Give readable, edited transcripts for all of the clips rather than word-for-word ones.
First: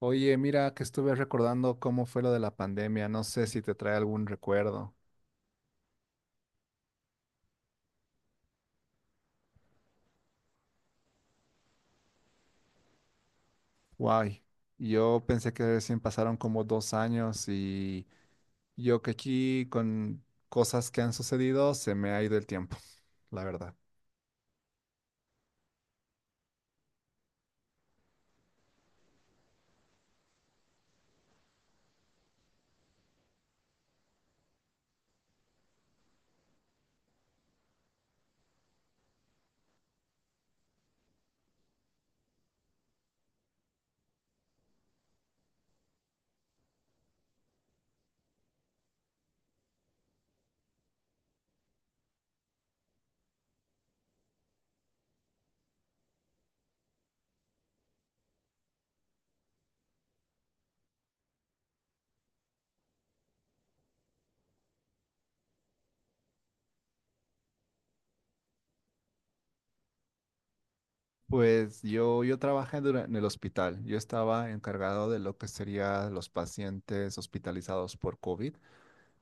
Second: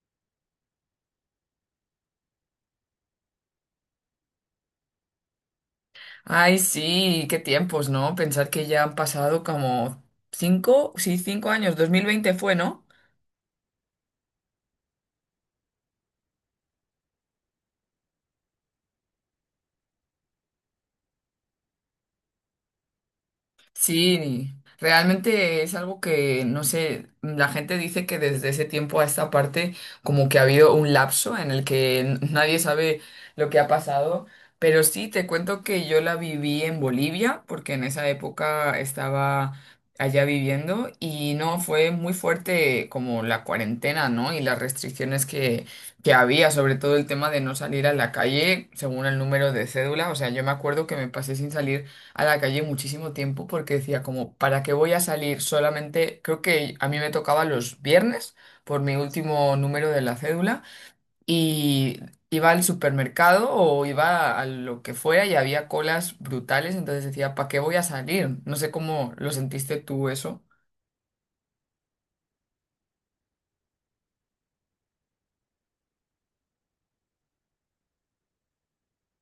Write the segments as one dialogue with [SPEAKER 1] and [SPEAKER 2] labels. [SPEAKER 1] Oye, mira que estuve recordando cómo fue lo de la pandemia. No sé si te trae algún recuerdo.
[SPEAKER 2] Ay, sí, qué tiempos, ¿no? Pensar que ya han pasado como cinco, sí, 5 años. 2020 fue, ¿no?
[SPEAKER 1] Guay. Yo pensé que recién pasaron como dos años y yo que aquí con cosas que han sucedido se me ha ido el tiempo, la verdad.
[SPEAKER 2] Sí, realmente es algo que, no sé, la gente dice que desde ese tiempo a esta parte como que ha habido un lapso en el que nadie sabe lo que ha pasado, pero sí, te cuento que yo la viví en Bolivia, porque en esa época estaba allá viviendo y no, fue muy fuerte como la cuarentena, ¿no? Y las restricciones que había, sobre todo el tema de no salir a la calle según el número de cédula, o sea, yo me acuerdo que me pasé sin salir a la calle muchísimo tiempo porque decía como, ¿para qué voy a salir? Solamente creo que a mí me tocaba los viernes por mi último número de la cédula y iba al supermercado o iba a lo que fuera y había colas brutales, entonces decía, ¿para qué voy a salir? No sé cómo lo sentiste tú eso.
[SPEAKER 1] Pues yo trabajé dura- en el hospital. Yo estaba encargado de lo que serían los pacientes hospitalizados por COVID.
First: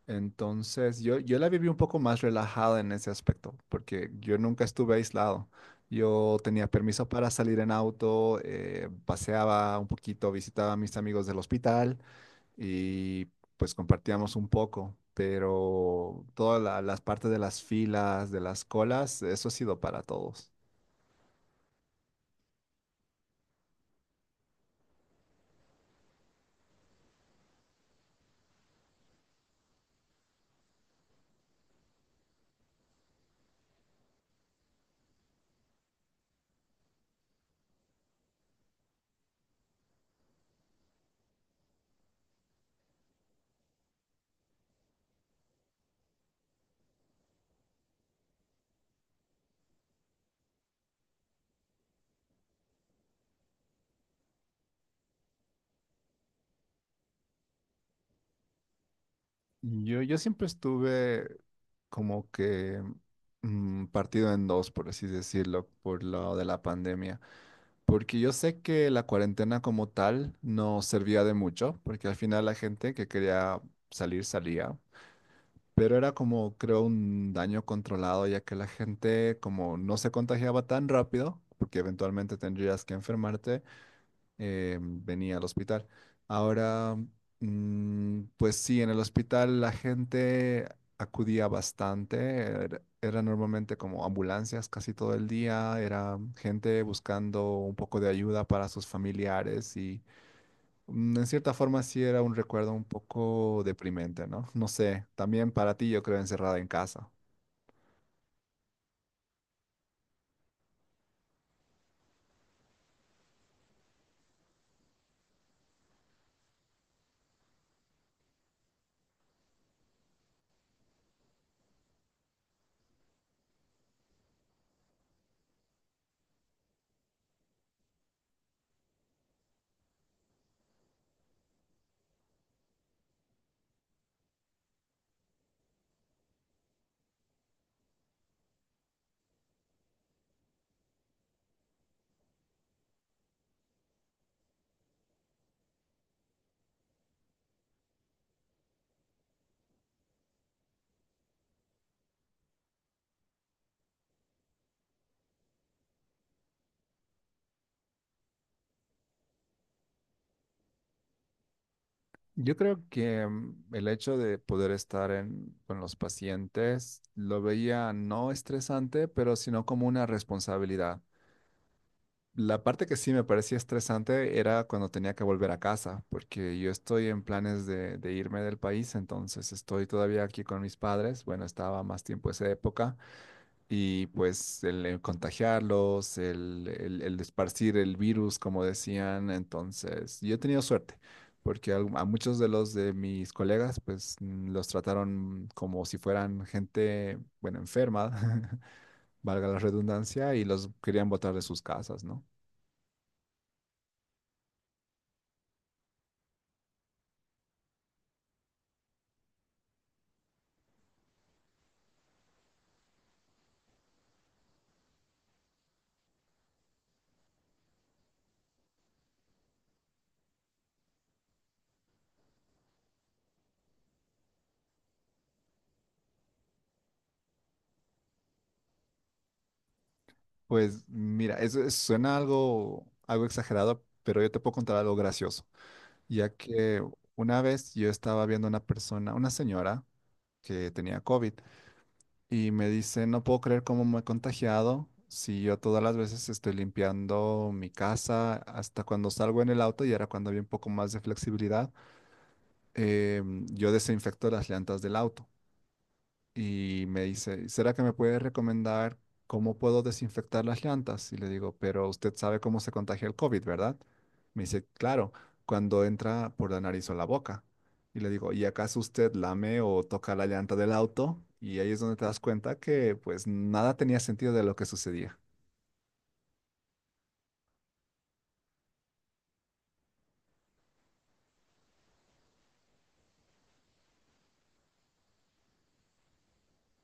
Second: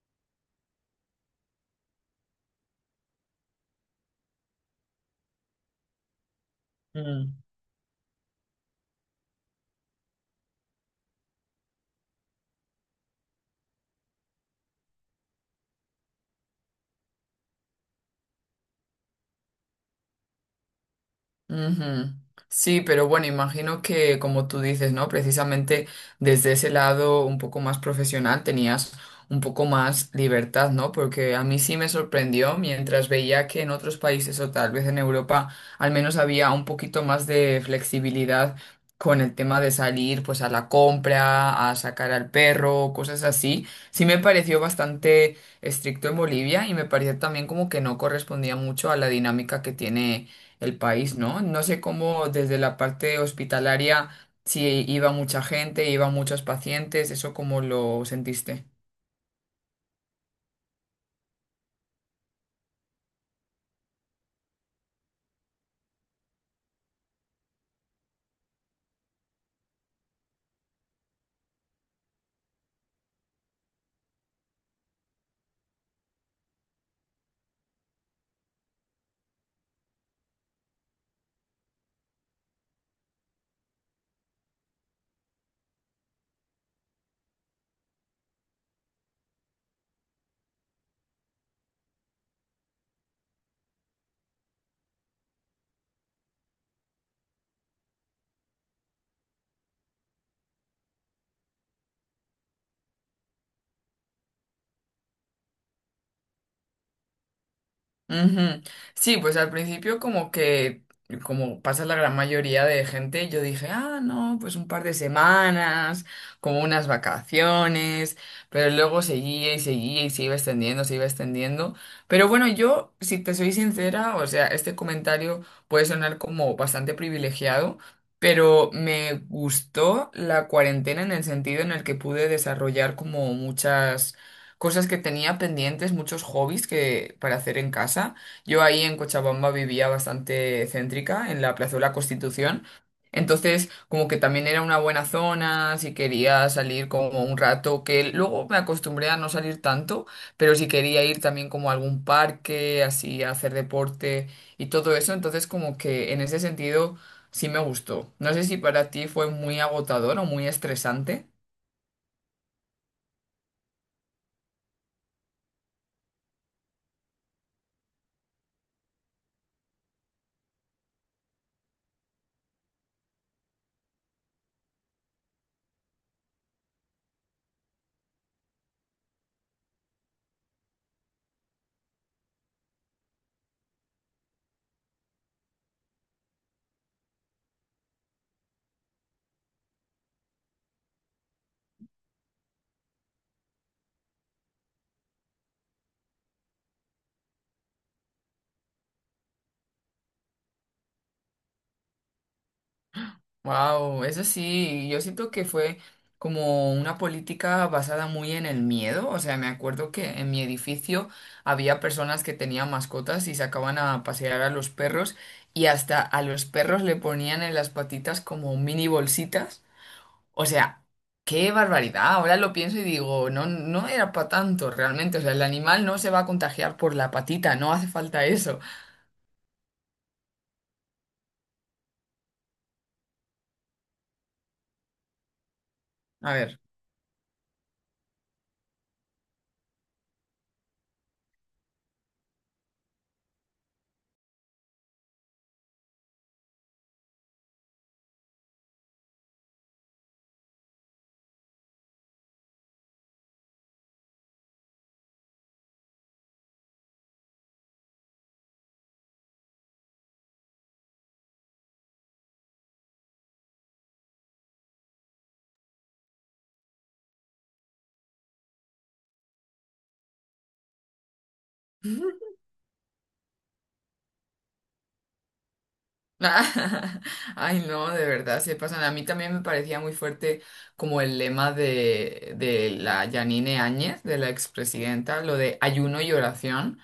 [SPEAKER 1] Entonces, yo la viví un poco más relajada en ese aspecto, porque yo nunca estuve aislado. Yo tenía permiso para salir en auto, paseaba un poquito, visitaba a mis amigos del hospital y pues compartíamos un poco, pero todas la- las partes de las filas, de las colas, eso ha sido para todos.
[SPEAKER 2] Ujú. Sí, pero bueno, imagino que como tú dices, ¿no? Precisamente desde ese lado un poco más profesional tenías un poco más libertad, ¿no? Porque a mí sí me sorprendió mientras veía que en otros países o tal vez en Europa al menos había un poquito más de flexibilidad con el tema de salir pues a la compra, a sacar al perro, cosas así. Sí me pareció bastante estricto en Bolivia y me pareció también como que no correspondía mucho a la dinámica que tiene el país, ¿no? No sé cómo desde la parte hospitalaria, si iba mucha gente, iban muchos pacientes, ¿eso cómo lo sentiste?
[SPEAKER 1] Yo siempre estuve como que partido en dos, por así decirlo, por lo de la pandemia. Porque yo sé que la cuarentena como tal no servía de mucho, porque al final la gente que quería salir salía, pero era como creo un daño controlado, ya que la gente como no se contagiaba tan rápido, porque eventualmente tendrías que enfermarte, venía al hospital. Ahora, pues sí, en el hospital la gente acudía bastante, era normalmente como ambulancias casi todo el día, era gente buscando un poco de ayuda para sus familiares y en cierta forma sí era un recuerdo un poco deprimente, ¿no? No sé, también para ti yo creo encerrada en casa.
[SPEAKER 2] Ujú. Sí, pues al principio como que, como pasa la gran mayoría de gente, yo dije, ah, no, pues un par de semanas, como unas vacaciones, pero luego seguía y seguía y se iba extendiendo, se iba extendiendo. Pero bueno, yo, si te soy sincera, o sea, este comentario puede sonar como bastante privilegiado, pero me gustó la cuarentena en el sentido en el que pude desarrollar como muchas cosas que tenía pendientes, muchos hobbies que para hacer en casa. Yo ahí en Cochabamba vivía bastante céntrica, en la Plaza de la Constitución. Entonces, como que también era una buena zona, si quería salir como un rato, que luego me acostumbré a no salir tanto, pero si quería ir también como a algún parque, así a hacer deporte y todo eso, entonces como que en ese sentido sí me gustó. No sé si para ti fue muy agotador o muy estresante.
[SPEAKER 1] Yo creo que el hecho de poder estar en- con los pacientes lo veía no estresante, pero sino como una responsabilidad. La parte que sí me parecía estresante era cuando tenía que volver a casa, porque yo estoy en planes de irme del país, entonces estoy todavía aquí con mis padres. Bueno, estaba más tiempo esa época. Y pues el, contagiarlos, el esparcir el virus, como decían. Entonces, yo he tenido suerte, porque al- a, muchos de los de mis colegas, pues los trataron como si fueran gente, bueno, enferma, valga la redundancia, y los querían botar de sus casas, ¿no?
[SPEAKER 2] Wow, eso sí, yo siento que fue como una política basada muy en el miedo. O sea, me acuerdo que en mi edificio había personas que tenían mascotas y sacaban a pasear a los perros y hasta a los perros le ponían en las patitas como mini bolsitas. O sea, qué barbaridad. Ahora lo pienso y digo, no, no era para tanto realmente. O sea, el animal no se va a contagiar por la patita, no hace falta eso.
[SPEAKER 1] Pues mira, eso es- suena algo, algo exagerado, pero yo te puedo contar algo gracioso, ya
[SPEAKER 2] A ver.
[SPEAKER 1] que una vez yo estaba viendo una persona, una señora que tenía COVID y me dice, no puedo creer cómo me he contagiado. Si yo todas las veces estoy limpiando mi casa, hasta cuando salgo en el auto, y era cuando había un poco más de flexibilidad, yo desinfecto las llantas del auto y me dice, ¿será que me puede recomendar cómo puedo desinfectar las llantas? Y le digo, pero usted sabe cómo se contagia el COVID, ¿verdad? Me dice, claro, cuando entra por la nariz o la boca. Y le digo, ¿y acaso usted lame o toca la llanta del auto? Y ahí es donde te das cuenta que pues nada tenía sentido de lo que sucedía.
[SPEAKER 2] Ay, no, de verdad, se pasan. A mí también me parecía muy fuerte como el lema de, la Yanine Áñez, de la expresidenta, lo de ayuno y oración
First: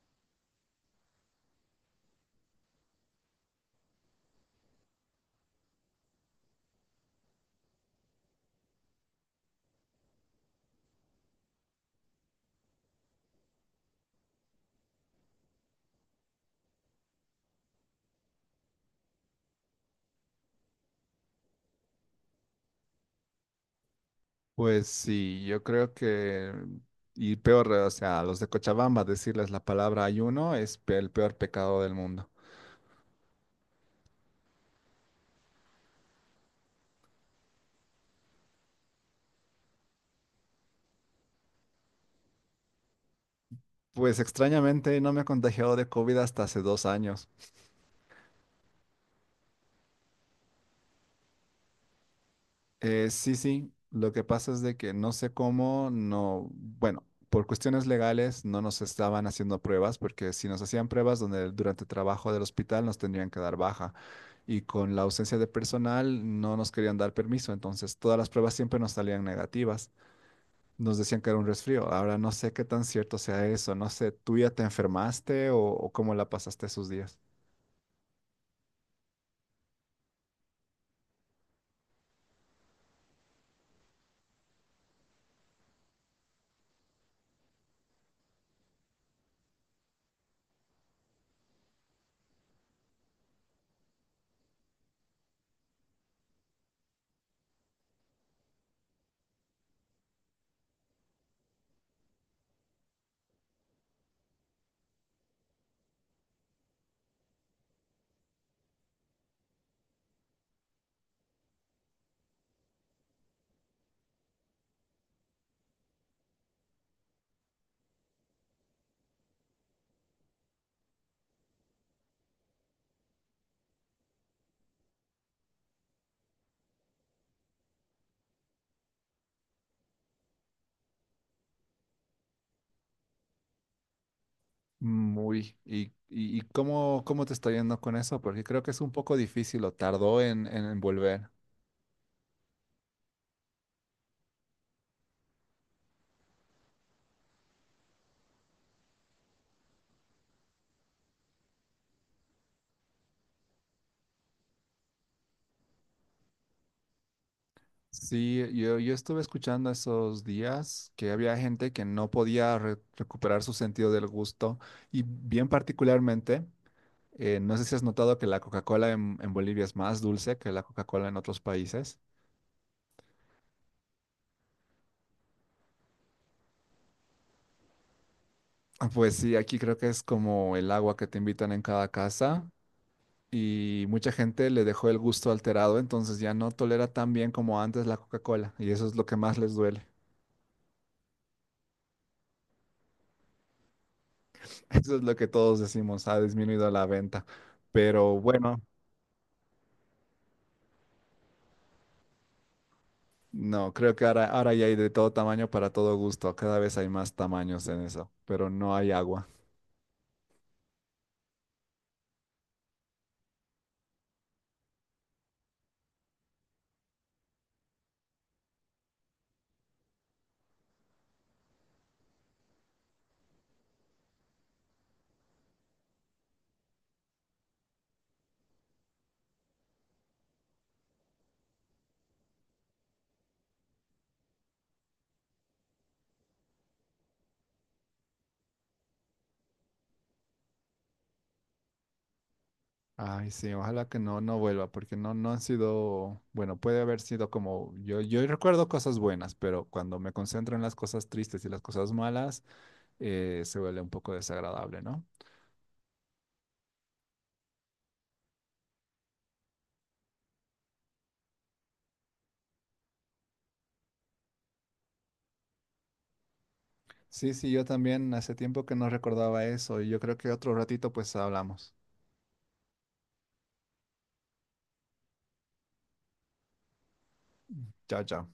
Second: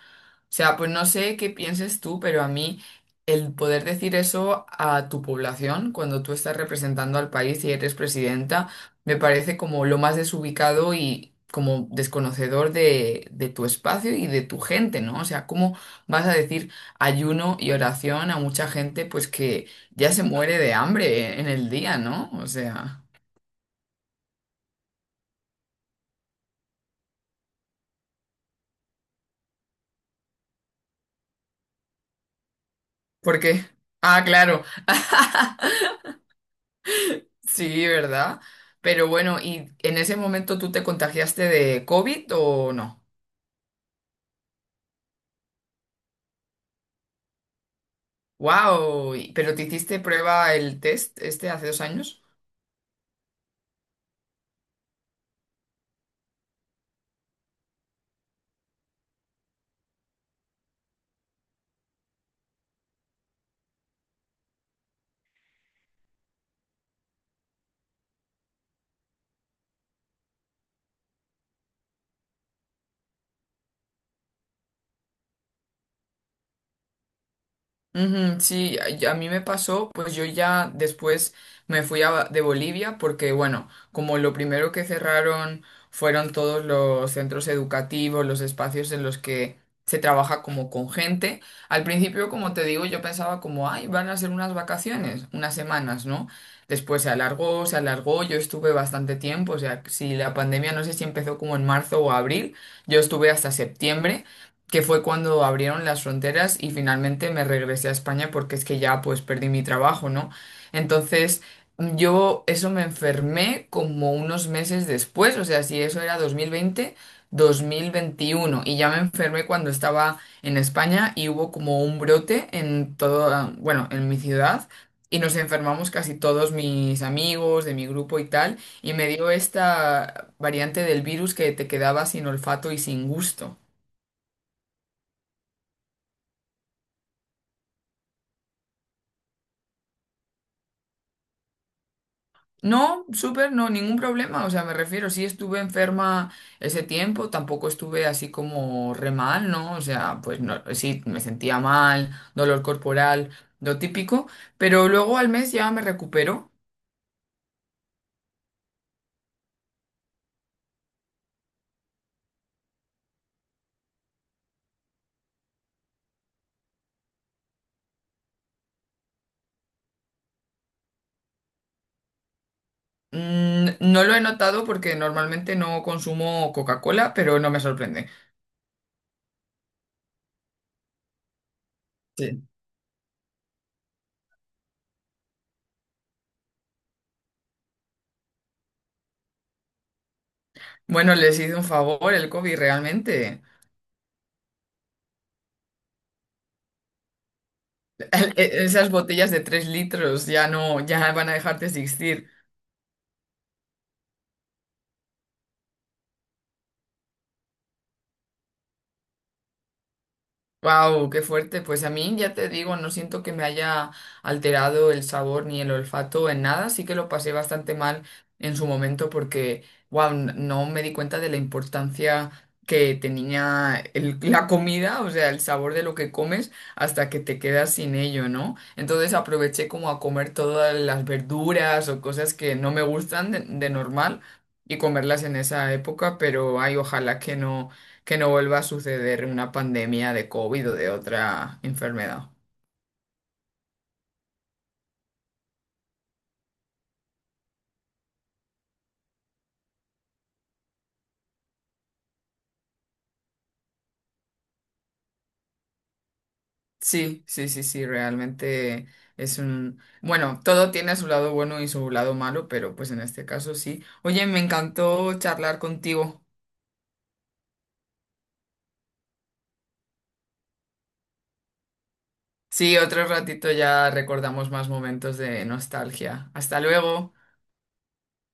[SPEAKER 2] sea, pues no sé qué pienses tú, pero a mí el poder decir eso a tu población cuando tú estás representando al país y eres presidenta, me parece como lo más desubicado y como desconocedor de tu espacio y de tu gente, ¿no? O sea, ¿cómo vas a decir ayuno y oración a mucha gente pues que ya se muere de hambre en el día, ¿no? O sea,
[SPEAKER 1] Pues sí, yo creo que, y peor, o sea, a los de Cochabamba decirles la palabra ayuno es pe- el peor pecado del mundo.
[SPEAKER 2] ¿por qué? Ah, claro. Sí, ¿verdad? Pero bueno, ¿y en ese momento tú te contagiaste de COVID o no?
[SPEAKER 1] Pues extrañamente no me he contagiado de COVID hasta hace 2 años.
[SPEAKER 2] ¡Wow! ¿Pero te hiciste prueba el test este hace 2 años?
[SPEAKER 1] Sí, lo que pasa es de que no sé cómo, no, bueno, por cuestiones legales no nos estaban haciendo pruebas, porque si nos hacían pruebas donde durante el trabajo del hospital nos tendrían que dar baja. Y con la ausencia de personal no nos querían dar permiso, entonces todas las pruebas siempre nos salían negativas. Nos decían que era un resfrío. Ahora no sé qué tan cierto sea eso, no sé, ¿tú ya te enfermaste o cómo la pasaste esos días?
[SPEAKER 2] Ujú, sí, a y a mí me pasó, pues yo ya después me fui de Bolivia porque, bueno, como lo primero que cerraron fueron todos los centros educativos, los espacios en los que se trabaja como con gente, al principio, como te digo, yo pensaba como, ay, van a ser unas vacaciones, unas semanas, ¿no? Después se alargó, yo estuve bastante tiempo, o sea, si la pandemia no sé si empezó como en marzo o abril, yo estuve hasta septiembre que fue cuando abrieron las fronteras y finalmente me regresé a España porque es que ya pues perdí mi trabajo, ¿no? Entonces yo eso me enfermé como unos meses después, o sea, si eso era 2020, 2021 y ya me enfermé cuando estaba en España y hubo como un brote en todo, bueno, en mi ciudad. Y nos enfermamos casi todos mis amigos de mi grupo y tal, y me dio esta variante del virus que te quedaba sin olfato y sin gusto.
[SPEAKER 1] Muy. Y cómo, cómo te está yendo con eso? Porque creo que es un poco difícil o tardó en volver.
[SPEAKER 2] No, súper, no, ningún problema. O sea, me refiero, sí estuve enferma ese tiempo, tampoco estuve así como re mal, ¿no? O sea, pues no, sí, me sentía mal, dolor corporal, lo típico, pero luego al mes ya me recupero.
[SPEAKER 1] Sí, yo estuve escuchando esos días que había gente que no podía re- recuperar su sentido del gusto y bien particularmente, no sé si has notado que la Coca-Cola en Bolivia es más dulce que la Coca-Cola en otros países.
[SPEAKER 2] Mm, no lo he notado porque normalmente no consumo Coca-Cola, pero no me sorprende.
[SPEAKER 1] Ah, pues sí, aquí creo que es como el agua que te invitan en cada
[SPEAKER 2] Sí.
[SPEAKER 1] casa y mucha gente le dejó el gusto alterado, entonces ya no tolera tan bien como antes la Coca-Cola y eso es lo que más les duele.
[SPEAKER 2] Bueno, les hice un favor el COVID realmente.
[SPEAKER 1] Eso es lo que todos decimos, ha disminuido la venta. Pero bueno,
[SPEAKER 2] Esas botellas de 3 litros ya no, ya van a dejar de existir.
[SPEAKER 1] no, creo que ahora, ahora ya hay de todo tamaño para todo gusto, cada vez hay más tamaños en eso, pero no hay agua.
[SPEAKER 2] Wow, qué fuerte. Pues a mí ya te digo, no siento que me haya alterado el sabor ni el olfato en nada. Sí que lo pasé bastante mal en su momento porque, wow, no me di cuenta de la importancia que tenía la comida, o sea, el sabor de lo que comes hasta que te quedas sin ello, ¿no? Entonces aproveché como a comer todas las verduras o cosas que no me gustan de, normal y comerlas en esa época, pero ay, ojalá que no vuelva a suceder una pandemia de COVID o de otra enfermedad.
[SPEAKER 1] Ay, sí, ojalá que no, no vuelva, porque no, no han sido, bueno, puede haber sido como, yo recuerdo cosas buenas, pero cuando me concentro en las cosas tristes y las cosas malas, se vuelve un poco desagradable, ¿no?
[SPEAKER 2] Sí, sí, sí, sí, realmente es un... Bueno, todo tiene su lado bueno y su lado malo, pero pues en este caso sí. Oye, me encantó charlar contigo.
[SPEAKER 1] Sí, sí, yo también hace tiempo que no recordaba eso y yo creo que otro ratito pues hablamos.
[SPEAKER 2] Sí, otro ratito ya recordamos más momentos de nostalgia. Hasta luego.
[SPEAKER 1] Chao, chao.